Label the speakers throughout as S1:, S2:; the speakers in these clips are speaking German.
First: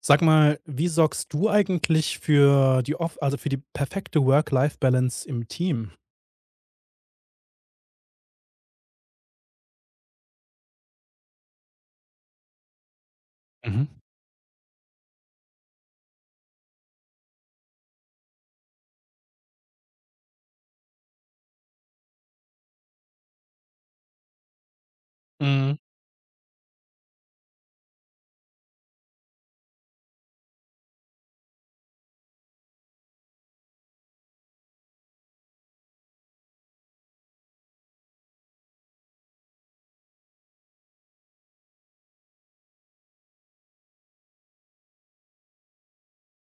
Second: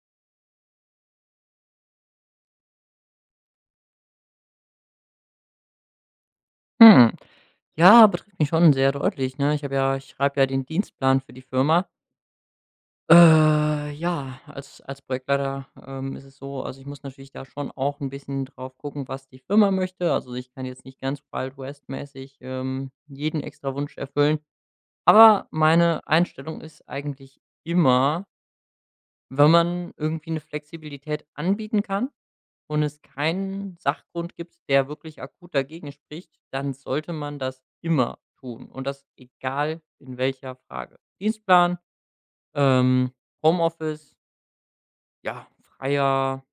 S1: Sag mal, wie sorgst du eigentlich für die off also für die perfekte Work-Life-Balance im Team?
S2: Hm. Ja, betrifft mich schon sehr deutlich, ne? Ich schreibe ja den Dienstplan für die Firma.
S1: Mhm.
S2: Als Projektleiter, ist es so also, ich muss natürlich da schon auch ein bisschen drauf gucken, was die Firma möchte. Also, ich kann jetzt nicht ganz Wild West-mäßig, jeden extra Wunsch erfüllen. Aber
S1: Mhm.
S2: meine Einstellung ist eigentlich immer, wenn man irgendwie eine Flexibilität anbieten kann und es keinen Sachgrund gibt, der wirklich akut dagegen spricht, dann sollte man das immer tun und das egal in welcher Frage. Dienstplan, ähm, Homeoffice, ja, freier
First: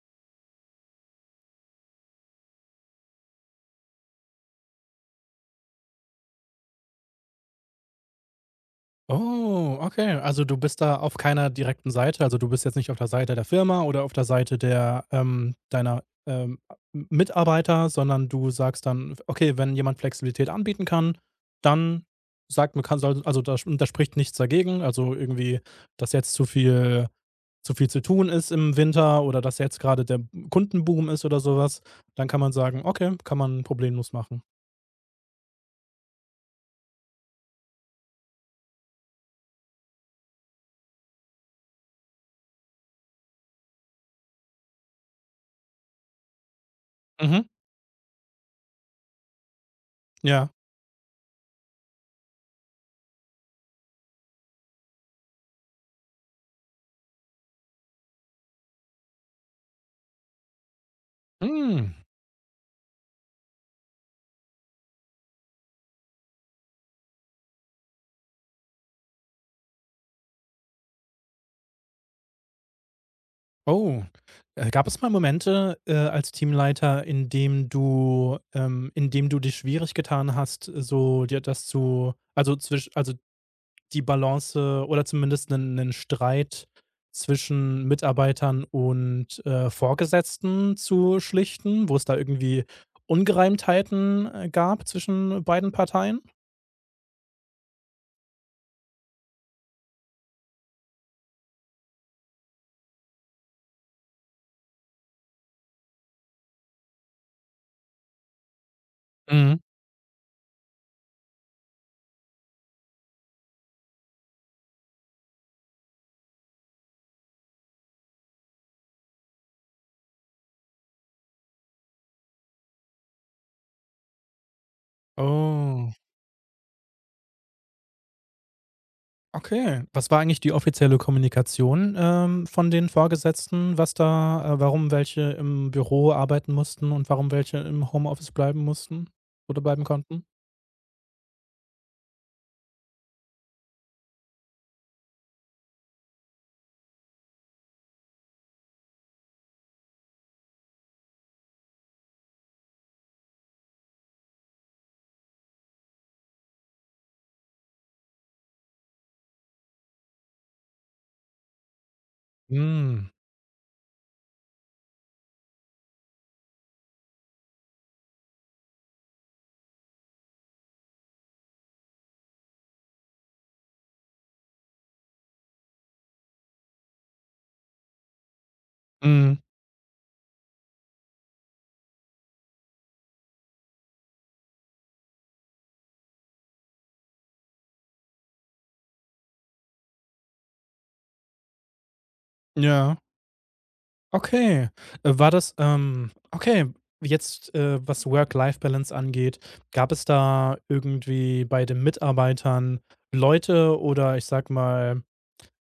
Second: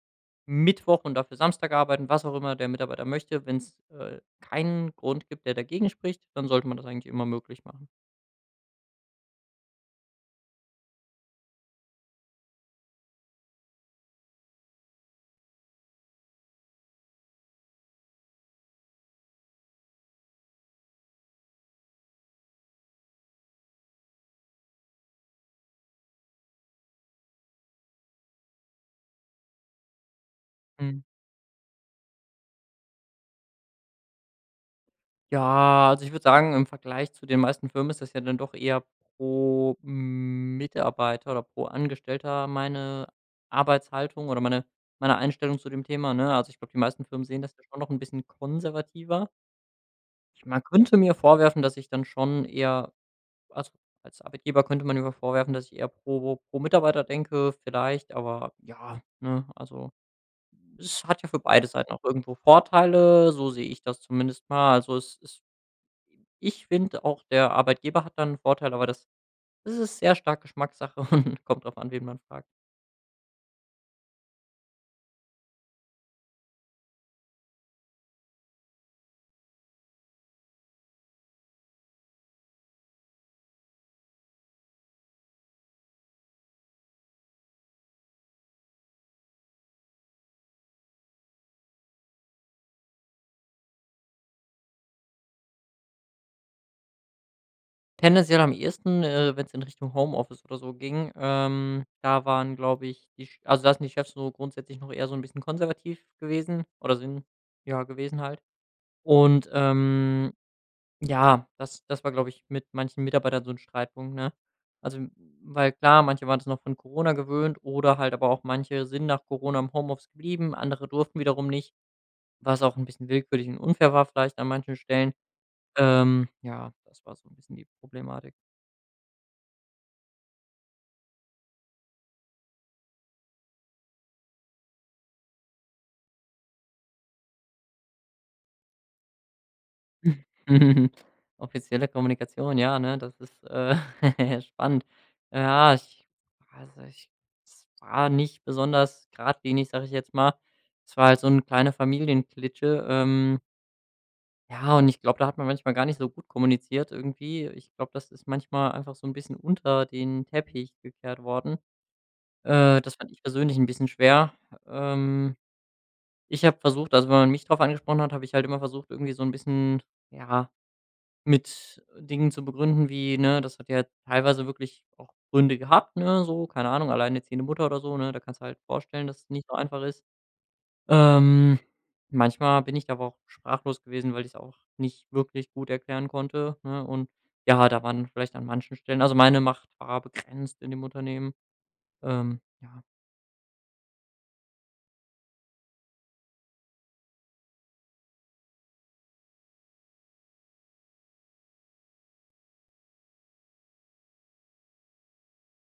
S2: Mittwoch und dafür Samstag arbeiten, was auch immer der Mitarbeiter möchte. Wenn es keinen Grund gibt, der dagegen spricht, dann sollte man das eigentlich immer möglich machen.
S1: Oh, okay. Also, du bist da auf keiner direkten Seite. Also, du bist jetzt nicht auf der Seite der Firma oder auf der Seite deiner, M Mitarbeiter, sondern du sagst dann: „Okay, wenn jemand Flexibilität anbieten kann, dann sagt man kann soll“, also, da spricht nichts dagegen. Also, irgendwie, dass jetzt zu viel zu tun ist im Winter oder dass jetzt gerade der Kundenboom ist oder sowas, dann kann man sagen: „Okay, kann man problemlos machen.“
S2: Ja, also ich würde sagen, im Vergleich zu den meisten Firmen ist das ja dann doch eher pro Mitarbeiter oder pro Angestellter meine Arbeitshaltung oder meine Einstellung zu dem Thema, ne? Also, ich glaube, die meisten Firmen
S1: Mhm,
S2: sehen das ja schon noch ein bisschen konservativer. Ich
S1: ja.
S2: man könnte mir vorwerfen, dass ich dann schon eher also, als Arbeitgeber könnte man mir vorwerfen, dass ich eher pro Mitarbeiter denke vielleicht, aber ja, ne, also, es hat ja für beide
S1: Hm,
S2: Seiten auch irgendwo Vorteile, so sehe ich das zumindest mal. Also, es ich finde auch, der Arbeitgeber hat dann 'n Vorteil, aber das ist sehr stark Geschmackssache und kommt drauf an, wen man fragt.
S1: oh. Gab es mal Momente, als Teamleiter, in dem du dich schwierig getan hast, so dir das zu also, also die Balance oder zumindest einen Streit zwischen Mitarbeitern und, Vorgesetzten zu schlichten, wo es da irgendwie Ungereimtheiten, gab zwischen beiden Parteien?
S2: Tendenziell am ehesten, wenn es in Richtung Homeoffice oder so ging, da waren, glaube ich, die Ch also, da sind die Chefs so grundsätzlich noch eher so ein bisschen konservativ gewesen oder sind ja, gewesen halt. Und,
S1: Mhm.
S2: ähm, ja, das war, glaube ich, mit manchen Mitarbeitern so ein Streitpunkt, ne? Also, m- weil klar, manche waren es noch von Corona gewöhnt oder halt aber auch manche sind nach Corona im Homeoffice geblieben, andere durften wiederum nicht. Was auch ein bisschen willkürlich und unfair war vielleicht an manchen Stellen.
S1: Oh,
S2: Ja, das war so ein bisschen die Problematik.
S1: okay. Was war eigentlich die offizielle Kommunikation, von den Vorgesetzten, was da warum welche im Büro arbeiten mussten und warum welche im Homeoffice bleiben mussten oder bleiben konnten?
S2: Offizielle Kommunikation, ja, ne, das ist, spannend. Ja, ich ich es war nicht besonders geradlinig, sage ich jetzt mal. Es war halt so 'ne kleine Familienklitsche, ja, und ich glaube, da hat man manchmal gar nicht so gut kommuniziert irgendwie. Ich glaube, das ist manchmal einfach so ein bisschen unter den Teppich gekehrt worden. Das
S1: Mhm.
S2: fand ich persönlich ein bisschen schwer. Ähm Ich habe versucht also, wenn man mich drauf angesprochen hat, habe ich halt immer versucht, irgendwie so ein bisschen, ja, mit Dingen zu begründen wie, ne, das hat ja teilweise wirklich auch Gründe gehabt, ne, so, keine Ahnung, alleinerziehende Mutter oder so, ne? Da kannst du halt vorstellen, dass es
S1: Mhm.
S2: nicht so einfach ist. Ähm, manchmal bin ich da aber auch sprachlos gewesen, weil ich es auch nicht wirklich gut erklären konnte, ne? Und ja, da waren vielleicht an manchen Stellen also, meine Macht war begrenzt in dem Unternehmen. Ja.
S1: Ja. Okay. Okay, jetzt, was Work-Life-Balance angeht, gab es da irgendwie bei den Mitarbeitern Leute oder ich sag mal,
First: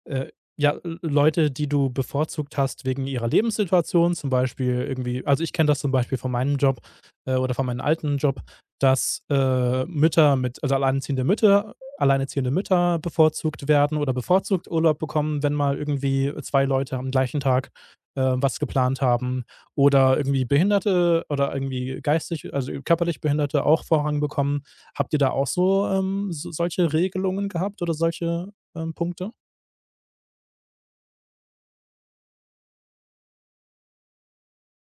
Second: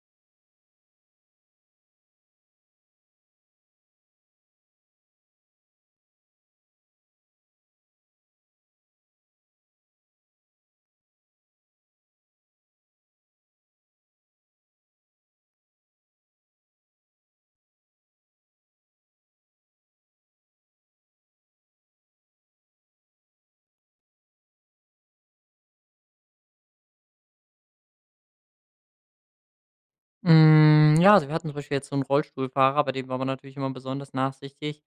S1: äh, ja, Leute, die du bevorzugt hast wegen ihrer Lebenssituation, zum Beispiel irgendwie also, ich kenne das zum Beispiel von meinem Job, oder von meinem alten Job, dass, Mütter mit also, alleinerziehende Mütter bevorzugt werden oder bevorzugt Urlaub bekommen, wenn mal irgendwie 2 Leute am gleichen Tag, was geplant haben oder irgendwie Behinderte oder irgendwie geistig also, körperlich Behinderte auch Vorrang bekommen. Habt ihr da auch so, so solche Regelungen gehabt oder solche, Punkte?
S2: Hm, ja, also wir hatten zum Beispiel jetzt so einen Rollstuhlfahrer, bei dem war man natürlich immer besonders nachsichtig,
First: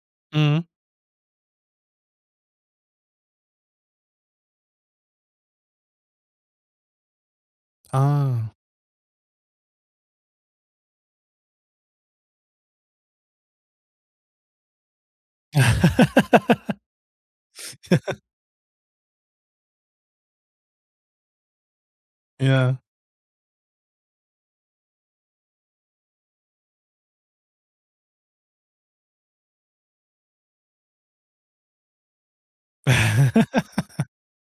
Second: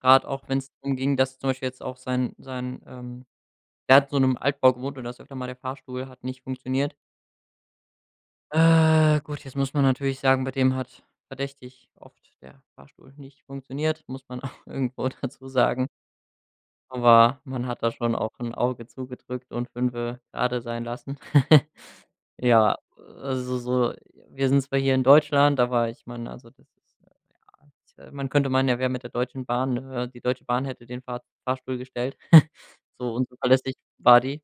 S2: gerade auch
S1: Mhm.
S2: wenn's drum ging, dass zum Beispiel jetzt auch sein der hat in so 'nem Altbau gewohnt und da ist öfter mal der Fahrstuhl hat nicht funktioniert.
S1: Ah.
S2: Gut, jetzt muss man natürlich sagen, bei dem hat verdächtig oft der Fahrstuhl nicht funktioniert, muss man auch irgendwo dazu sagen. Aber man hat da schon auch ein Auge zugedrückt und Fünfe gerade sein lassen. Ja,
S1: Ja.
S2: also so wir sind zwar hier in Deutschland, aber ich meine, also das ist man könnte meinen, er wäre mit der Deutschen Bahn die Deutsche Bahn hätte den Fahrstuhl gestellt. So unzuverlässig war die.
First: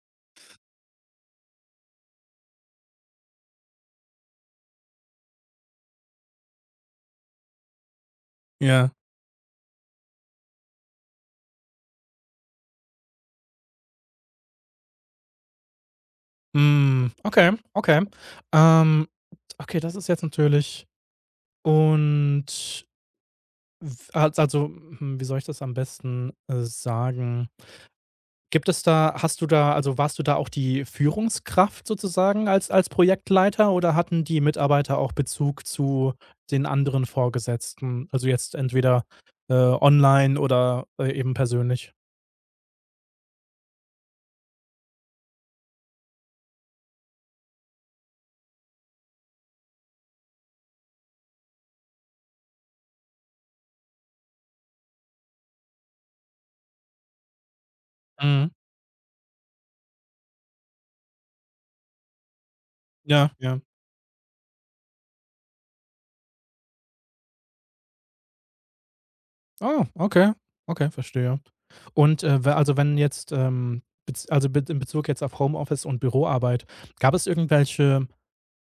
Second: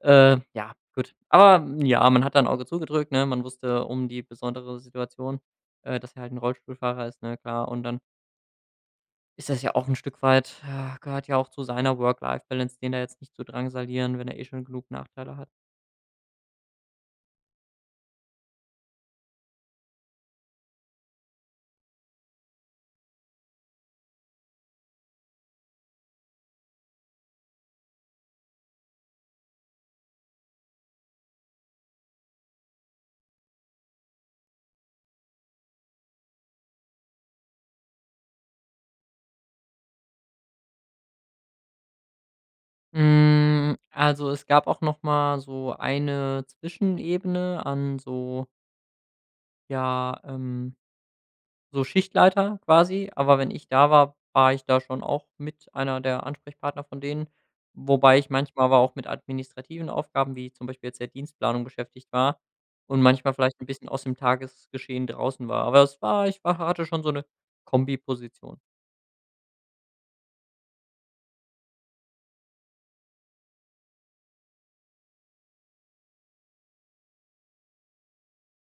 S2: Ja, gut. Aber mm, ja, man hat da 'n Auge zugedrückt, ne? Man wusste um die besondere Situation, dass er halt ein Rollstuhlfahrer ist, ne, klar. Und dann
S1: Ja.
S2: ist das ja auch ein Stück weit ja, gehört ja auch zu seiner Work-Life-Balance, den da jetzt nicht zu drangsalieren, wenn er eh schon genug Nachteile hat.
S1: Hm, okay, okay. Ähm, okay, das ist jetzt natürlich und w als also, hm, wie soll ich das am besten, sagen? Gibt es da hast du da also, warst du da auch die Führungskraft sozusagen als Projektleiter oder hatten die Mitarbeiter auch Bezug zu den anderen Vorgesetzten? Also, jetzt entweder, online oder, eben persönlich?
S2: Hm, also, es gab auch noch mal so eine Zwischenebene an so, ja, so Schichtleiter quasi, aber wenn ich da war, war ich da schon auch mit einer der Ansprechpartner von denen, wobei ich
S1: Mhm.
S2: manchmal aber auch mit administrativen Aufgaben, wie zum Beispiel jetzt der Dienstplanung beschäftigt war und
S1: Ja,
S2: manchmal
S1: ja.
S2: vielleicht ein bisschen aus dem Tagesgeschehen draußen war. Aber es war ich war hatte schon so eine Kombiposition.
S1: Ah, okay. Okay, verstehe. Und, we also, wenn jetzt, bez also, be in Bezug jetzt auf Homeoffice und Büroarbeit, gab es irgendwelche,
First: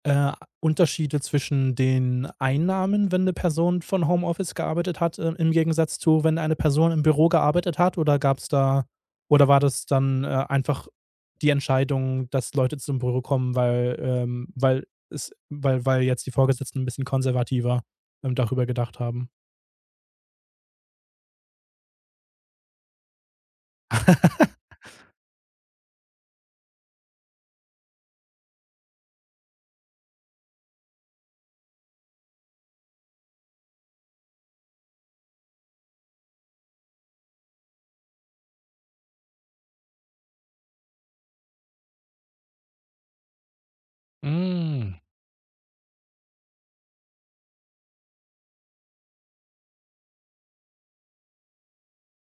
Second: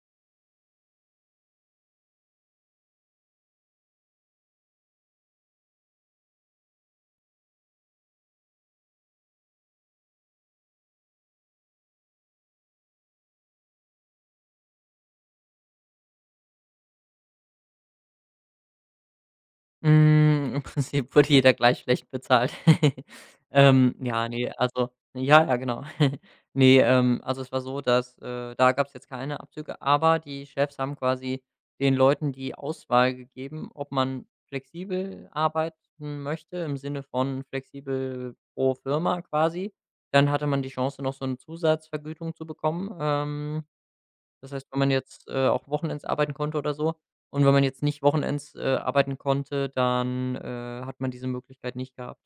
S1: äh, Unterschiede zwischen den Einnahmen, wenn eine Person von Homeoffice gearbeitet hat, im Gegensatz zu, wenn eine Person im Büro gearbeitet hat? Oder gab es da oder war das dann, einfach die Entscheidung, dass Leute zum Büro kommen, weil, weil es weil weil jetzt die Vorgesetzten ein bisschen konservativer, darüber gedacht haben?
S2: Hm, im Prinzip wurde jeder gleich schlecht bezahlt. Ja, ne, also ja, ja, genau. Ne, also es war so, dass, da gab es jetzt keine Abzüge, aber die Chefs haben quasi den Leuten die Auswahl gegeben, ob man flexibel arbeiten möchte, im Sinne von flexibel pro Firma quasi. Dann hatte man die Chance, noch so eine Zusatzvergütung zu bekommen, das heißt, wenn man
S1: Hm.
S2: jetzt, auch wochenends arbeiten konnte oder so und wenn man jetzt nicht wochenends, arbeiten konnte, dann, hat man diese Möglichkeit nicht gehabt.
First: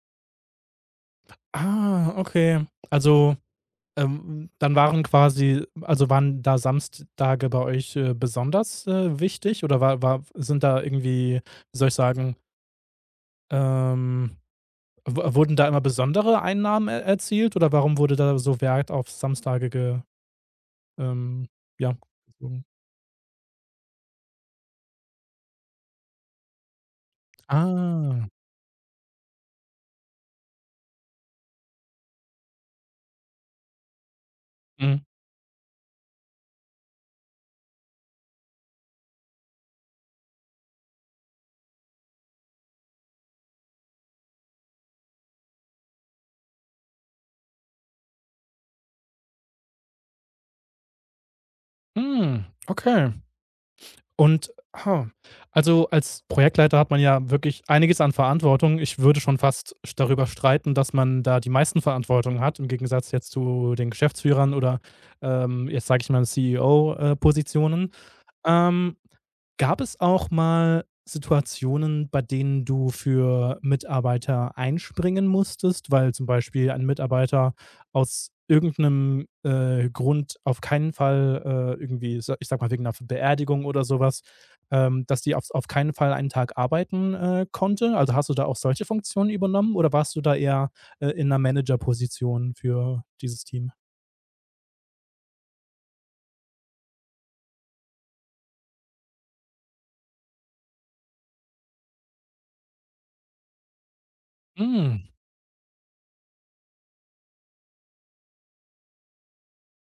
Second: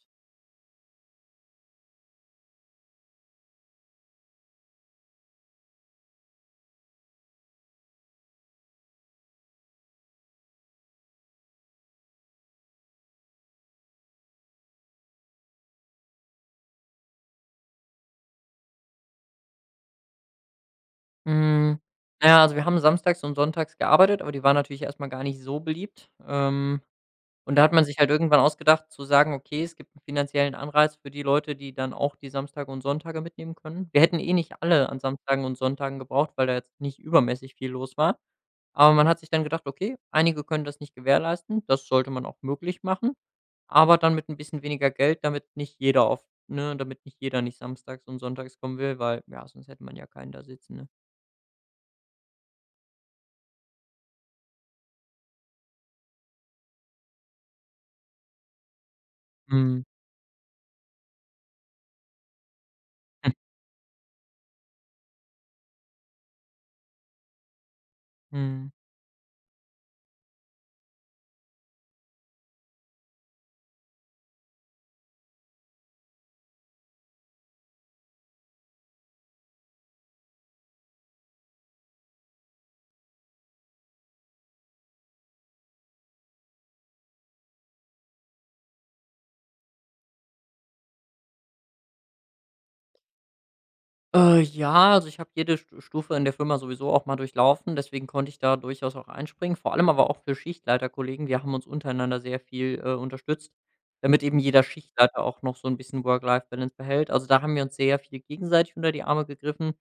S1: Ah, okay. Also, dann waren quasi also, waren da Samstage bei euch, besonders, wichtig oder war war sind da irgendwie, wie soll ich sagen, ähm, w wurden da immer besondere Einnahmen e erzielt oder warum wurde da so Wert auf Samstage ähm,
S2: Hm,
S1: ja,
S2: na ja, also
S1: gezogen?
S2: wir haben samstags und sonntags gearbeitet, aber die waren natürlich erst mal gar nicht so beliebt. Und da hat man sich halt
S1: Ah,
S2: irgendwann ausgedacht zu sagen: „Okay, es gibt einen finanziellen Anreiz für die Leute, die dann auch die Samstage und Sonntage mitnehmen können.“ Wir hätten eh nicht alle
S1: mhm.
S2: an Samstagen und Sonntagen gebraucht, weil da jetzt nicht übermäßig viel los war. Aber man hat sich dann gedacht: „Okay, einige können das nicht gewährleisten. Das sollte man auch möglich machen.“ Aber dann mit ein bisschen weniger Geld, damit nicht jeder auf ne, damit nicht jeder nicht samstags und sonntags kommen will, weil, ja, sonst hätte man ja keinen da sitzen, ne?
S1: Hm, okay. Und, ha, also als Projektleiter hat man ja wirklich einiges an Verantwortung. Ich würde schon fast
S2: Mhm.
S1: darüber streiten, dass man da die meisten Verantwortung hat, im Gegensatz jetzt zu den Geschäftsführern oder jetzt sage ich mal CEO-Positionen.
S2: Mhm.
S1: Ähm, Gab es auch mal Situationen, bei denen du für Mitarbeiter einspringen musstest, weil zum Beispiel ein Mitarbeiter aus irgendeinem Grund auf keinen Fall irgendwie, ich sag mal wegen einer Beerdigung oder sowas, dass die auf keinen Fall einen Tag arbeiten konnte? Also, hast du da auch solche Funktionen übernommen oder warst du da eher in einer Managerposition für dieses Team?
S2: Ja, also ich habe jede Stufe in der Firma sowieso auch mal durchlaufen, deswegen konnte ich da durchaus auch einspringen. Vor allem aber auch für Schichtleiterkollegen, wir haben uns untereinander sehr viel, unterstützt, damit eben jeder
S1: Mm,
S2: Schichtleiter auch noch so ein bisschen Work-Life-Balance behält. Also, da haben wir uns sehr viel gegenseitig unter die Arme gegriffen,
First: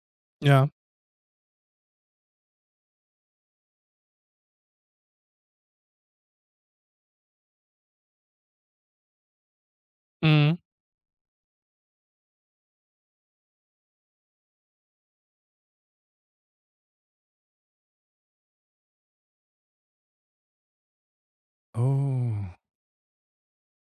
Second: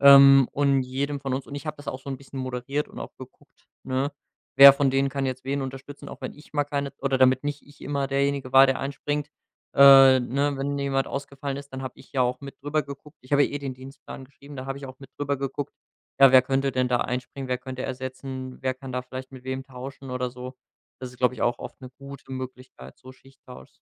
S1: ja.
S2: und jedem von uns und ich habe das auch so ein bisschen moderiert und auch geguckt, ne, wer von denen kann jetzt wen unterstützen, auch wenn ich mal keine oder damit nicht ich immer derjenige war, der einspringt.
S1: Mm.
S2: Ne, wenn jemand ausgefallen ist, dann habe ich ja auch mit drüber geguckt. Ich habe ja eh den Dienstplan geschrieben, da habe ich auch mit drüber geguckt. Ja, wer könnte denn da einspringen? Wer könnte ersetzen? Wer kann da vielleicht mit wem tauschen oder so? Das ist, glaube ich, auch oft eine gute
S1: Oh.
S2: Möglichkeit, so Schichttauschs.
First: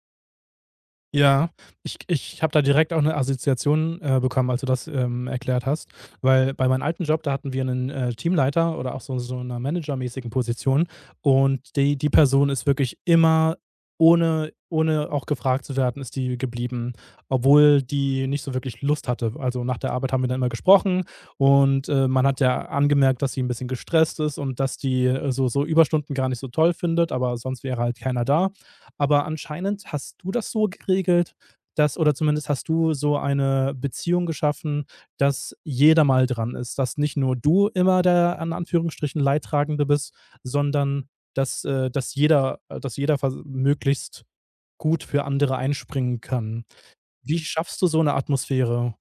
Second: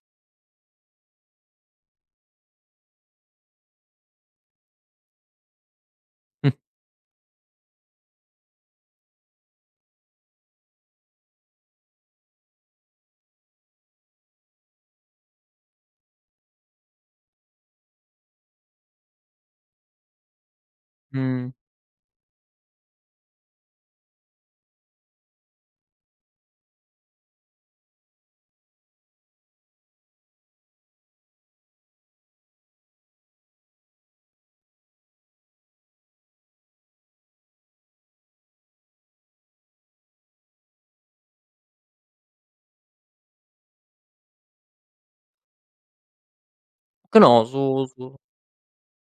S1: Ja, ich habe da direkt auch eine Assoziation, bekommen, als du das, erklärt hast, weil bei meinem alten Job, da hatten wir einen Teamleiter oder auch so so 'ner managermäßigen Position und die Person ist wirklich immer ohne auch gefragt zu werden, ist die geblieben, obwohl die nicht so wirklich Lust hatte. Also, nach der Arbeit haben wir dann immer gesprochen
S2: Mhm.
S1: und, man hat ja angemerkt, dass sie ein bisschen gestresst ist und dass die, so so Überstunden gar nicht so toll findet, aber sonst wäre halt keiner da. Aber anscheinend hast du das so geregelt, dass oder zumindest hast du so eine Beziehung geschaffen, dass jeder mal dran ist, dass nicht nur du immer der an Anführungsstrichen Leidtragende bist, sondern dass, dass jeder vers möglichst gut für andere einspringen kann. Wie
S2: Genau,
S1: schaffst du
S2: so
S1: so eine
S2: so
S1: Atmosphäre?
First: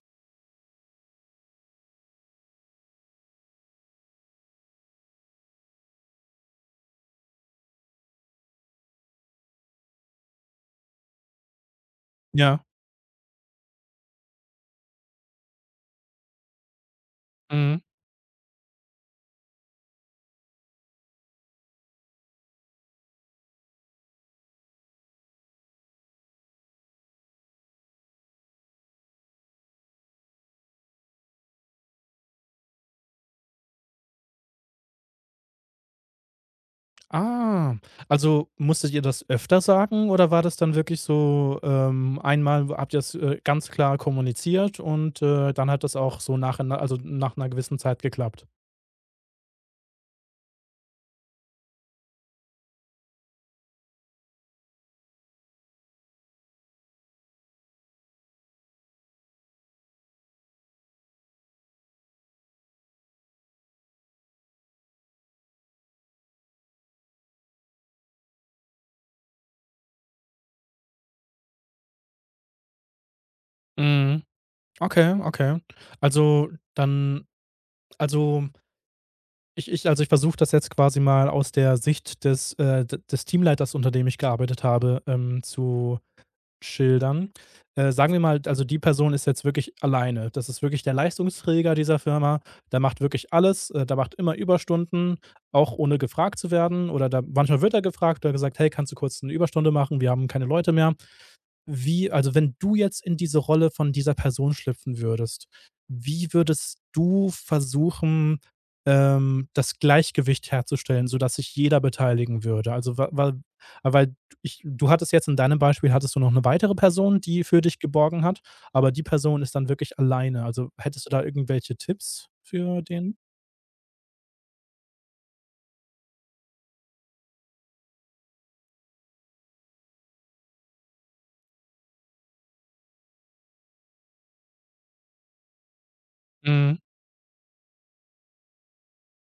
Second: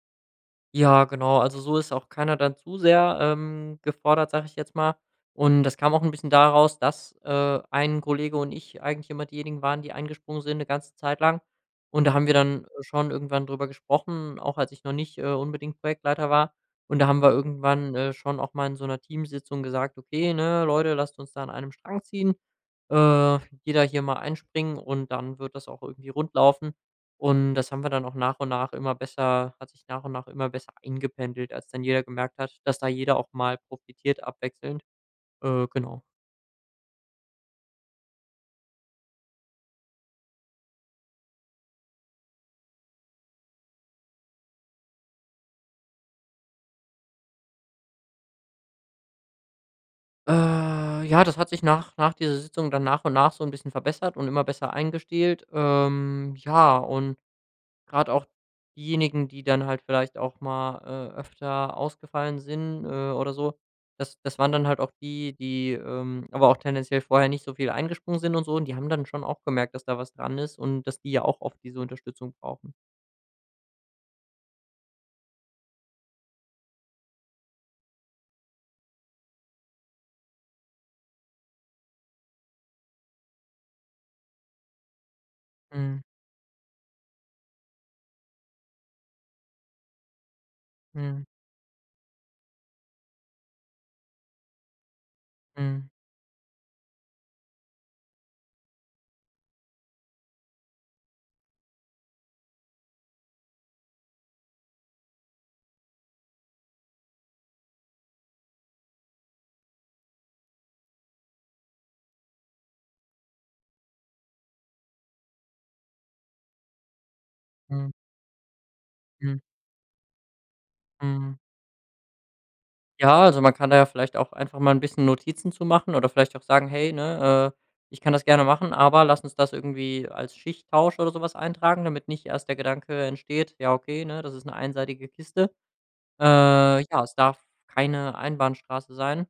S2: ja, genau. Also, so ist auch keiner dann zu sehr, gefordert, sage ich jetzt mal. Und das kam auch ein bisschen daraus, dass, ein Kollege und ich eigentlich immer diejenigen waren, die eingesprungen sind eine ganze Zeit lang. Und da haben wir
S1: Ja,
S2: dann schon irgendwann drüber gesprochen, auch als ich noch nicht, unbedingt Projektleiter war. Und da haben wir
S1: mhm.
S2: irgendwann, schon auch mal in so einer Teamsitzung gesagt: „Okay, ne, Leute, lasst uns da an einem Strang ziehen. Äh, jeder hier mal einspringen und dann wird das auch irgendwie rund laufen.“ Und das haben wir dann auch nach und nach immer besser hat sich nach und nach immer besser eingependelt, als dann jeder gemerkt hat, dass da jeder auch mal profitiert abwechselnd. Genau.
S1: Ah, also musstet ihr das öfter sagen oder war das dann wirklich so, einmal habt ihr es ganz klar kommuniziert und, dann hat das auch so nach also nach einer gewissen Zeit geklappt?
S2: Ja, das hat sich nach dieser Sitzung dann nach und nach so ein bisschen verbessert und immer besser eingestielt. Ja, und gerade auch diejenigen, die dann halt vielleicht auch mal, öfter ausgefallen sind, oder so. Das waren dann halt auch die, die, aber auch tendenziell vorher nicht so viel eingesprungen sind und so und die haben dann schon auch gemerkt, dass da was dran ist und dass die ja auch oft diese Unterstützung brauchen.
S1: Mhm. Okay, okay. Also, dann also, ich ich also, ich versuche das jetzt quasi mal aus der Sicht des, d des Teamleiters, unter dem ich gearbeitet habe, zu
S2: Mhm.
S1: schildern. Sagen wir mal, also die Person ist jetzt wirklich alleine. Das ist wirklich der
S2: Mhm.
S1: Leistungsträger dieser Firma. Der macht wirklich alles. Der macht immer Überstunden, auch
S2: Mhm.
S1: ohne gefragt zu werden. Oder da, manchmal wird er gefragt oder gesagt, hey, kannst du kurz eine Überstunde machen? Wir haben keine Leute mehr. Wie Also, wenn du jetzt in diese Rolle von dieser Person schlüpfen würdest, wie würdest du versuchen, das Gleichgewicht herzustellen, sodass sich jeder beteiligen würde? Also, wa wa weil ich Du hattest jetzt in deinem Beispiel hattest du noch eine weitere Person, die für dich
S2: Mhm.
S1: geborgen hat, aber die Person
S2: Mhm.
S1: ist dann wirklich alleine. Also, hättest du da
S2: Mhm.
S1: irgendwelche Tipps für den?
S2: Ja, also man kann da ja vielleicht auch einfach mal ein bisschen Notizen zu machen oder vielleicht auch sagen: „Hey, ne, ich kann das gerne machen, aber lass uns das irgendwie als Schichttausch oder sowas eintragen“, damit nicht erst der Gedanke entsteht: „Ja, okay, ne, das ist eine einseitige Kiste.“
S1: Mhm,
S2: Ja, es darf keine Einbahnstraße sein.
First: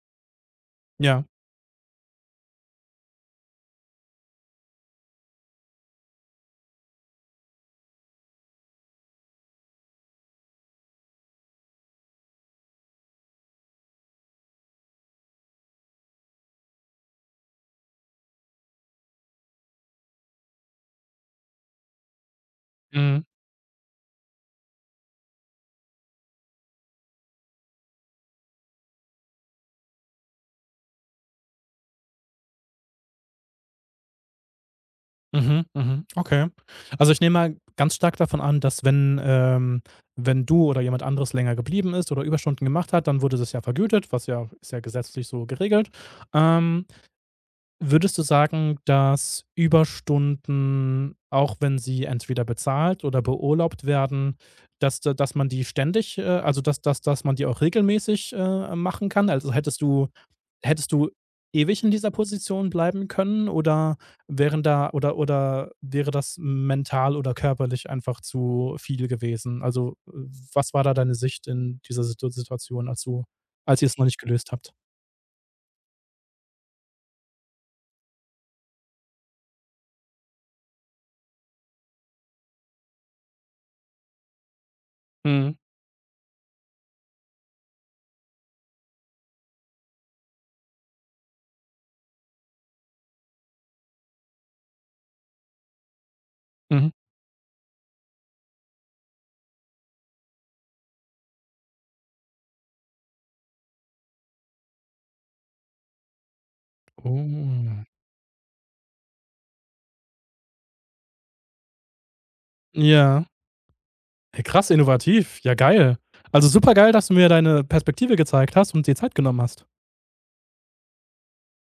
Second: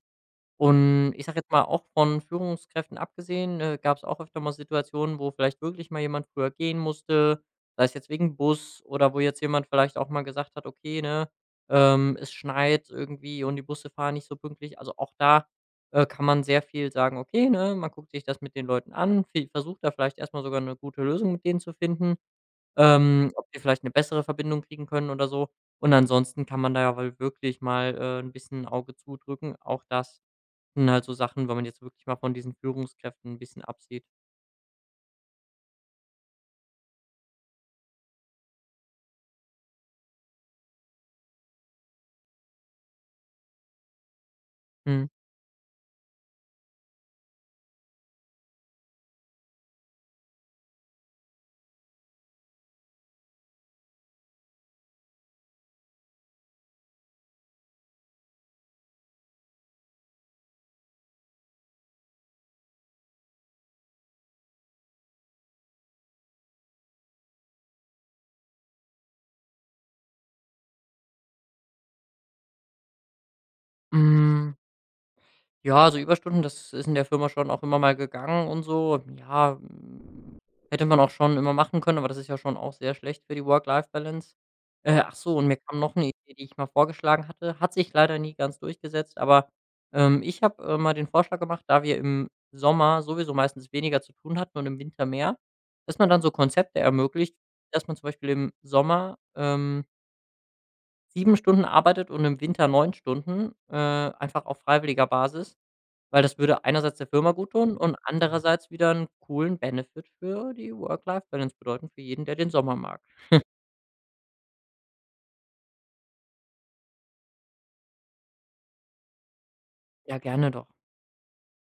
S2: Und
S1: ja,
S2: ich sage jetzt mal, auch von Führungskräften abgesehen, gab es auch öfter mal Situationen, wo vielleicht wirklich mal jemand früher gehen musste, sei es jetzt wegen Bus oder wo jetzt jemand vielleicht auch mal gesagt hat: „Okay, ne, es schneit irgendwie und die Busse fahren nicht so pünktlich.“ Also, auch da, kann man sehr viel sagen: „Okay, ne, man guckt sich das mit den Leuten an, vi versucht da vielleicht erstmal sogar eine gute Lösung mit denen zu finden,
S1: mhm.
S2: ob die vielleicht eine bessere Verbindung kriegen können oder so.“ Und ansonsten kann man da ja wohl wirklich mal, 'n bisschen ein Auge zudrücken. Auch das und halt so Sachen, wenn man jetzt wirklich mal von diesen Führungskräften ein bisschen absieht.
S1: Mhm, mhm, okay. Also, ich nehme mal ganz stark davon an, dass wenn du oder jemand anderes länger geblieben ist oder Überstunden gemacht hat, dann wurde das ja vergütet, was ist ja
S2: Mhm.
S1: gesetzlich so geregelt. Ähm, würdest du sagen, dass Überstunden, auch wenn sie entweder bezahlt oder beurlaubt werden, dass man die ständig, also, dass man die auch regelmäßig, machen kann? Also, hättest du ewig in dieser Position bleiben können oder wären da oder wäre das mental oder körperlich einfach zu viel gewesen? Also, was war da deine Sicht in dieser Situation, als du als ihr es noch nicht
S2: Hm,
S1: gelöst
S2: mm,
S1: habt?
S2: ja, also Überstunden, das ist in der Firma schon auch immer mal gegangen und so. Ja, hm, hätte man auch schon immer machen können, aber das ist ja schon auch sehr schlecht für die Work-Life-Balance. Ach so, und
S1: Mhm.
S2: mir kam noch eine Idee, die ich mal vorgeschlagen hatte, hat sich leider nie ganz durchgesetzt, aber, ich habe, mal den Vorschlag gemacht, da wir im Sommer sowieso meistens weniger zu tun hatten und im Winter mehr, dass man dann so Konzepte
S1: Mhm.
S2: ermöglicht, dass man zum Beispiel im Sommer, 7 Stunden arbeitet und im Winter 9 Stunden, einfach auf freiwilliger Basis, weil das würde einerseits der Firma gut tun
S1: Oh.
S2: und andererseits wieder 'n coolen Benefit für die Work-Life-Balance bedeuten, für jeden, der den Sommer mag.
S1: Ja. Hey, krass innovativ. Ja, geil. Also, super geil, dass du mir deine Perspektive gezeigt hast und dir Zeit genommen hast.
S2: Ja, gerne doch.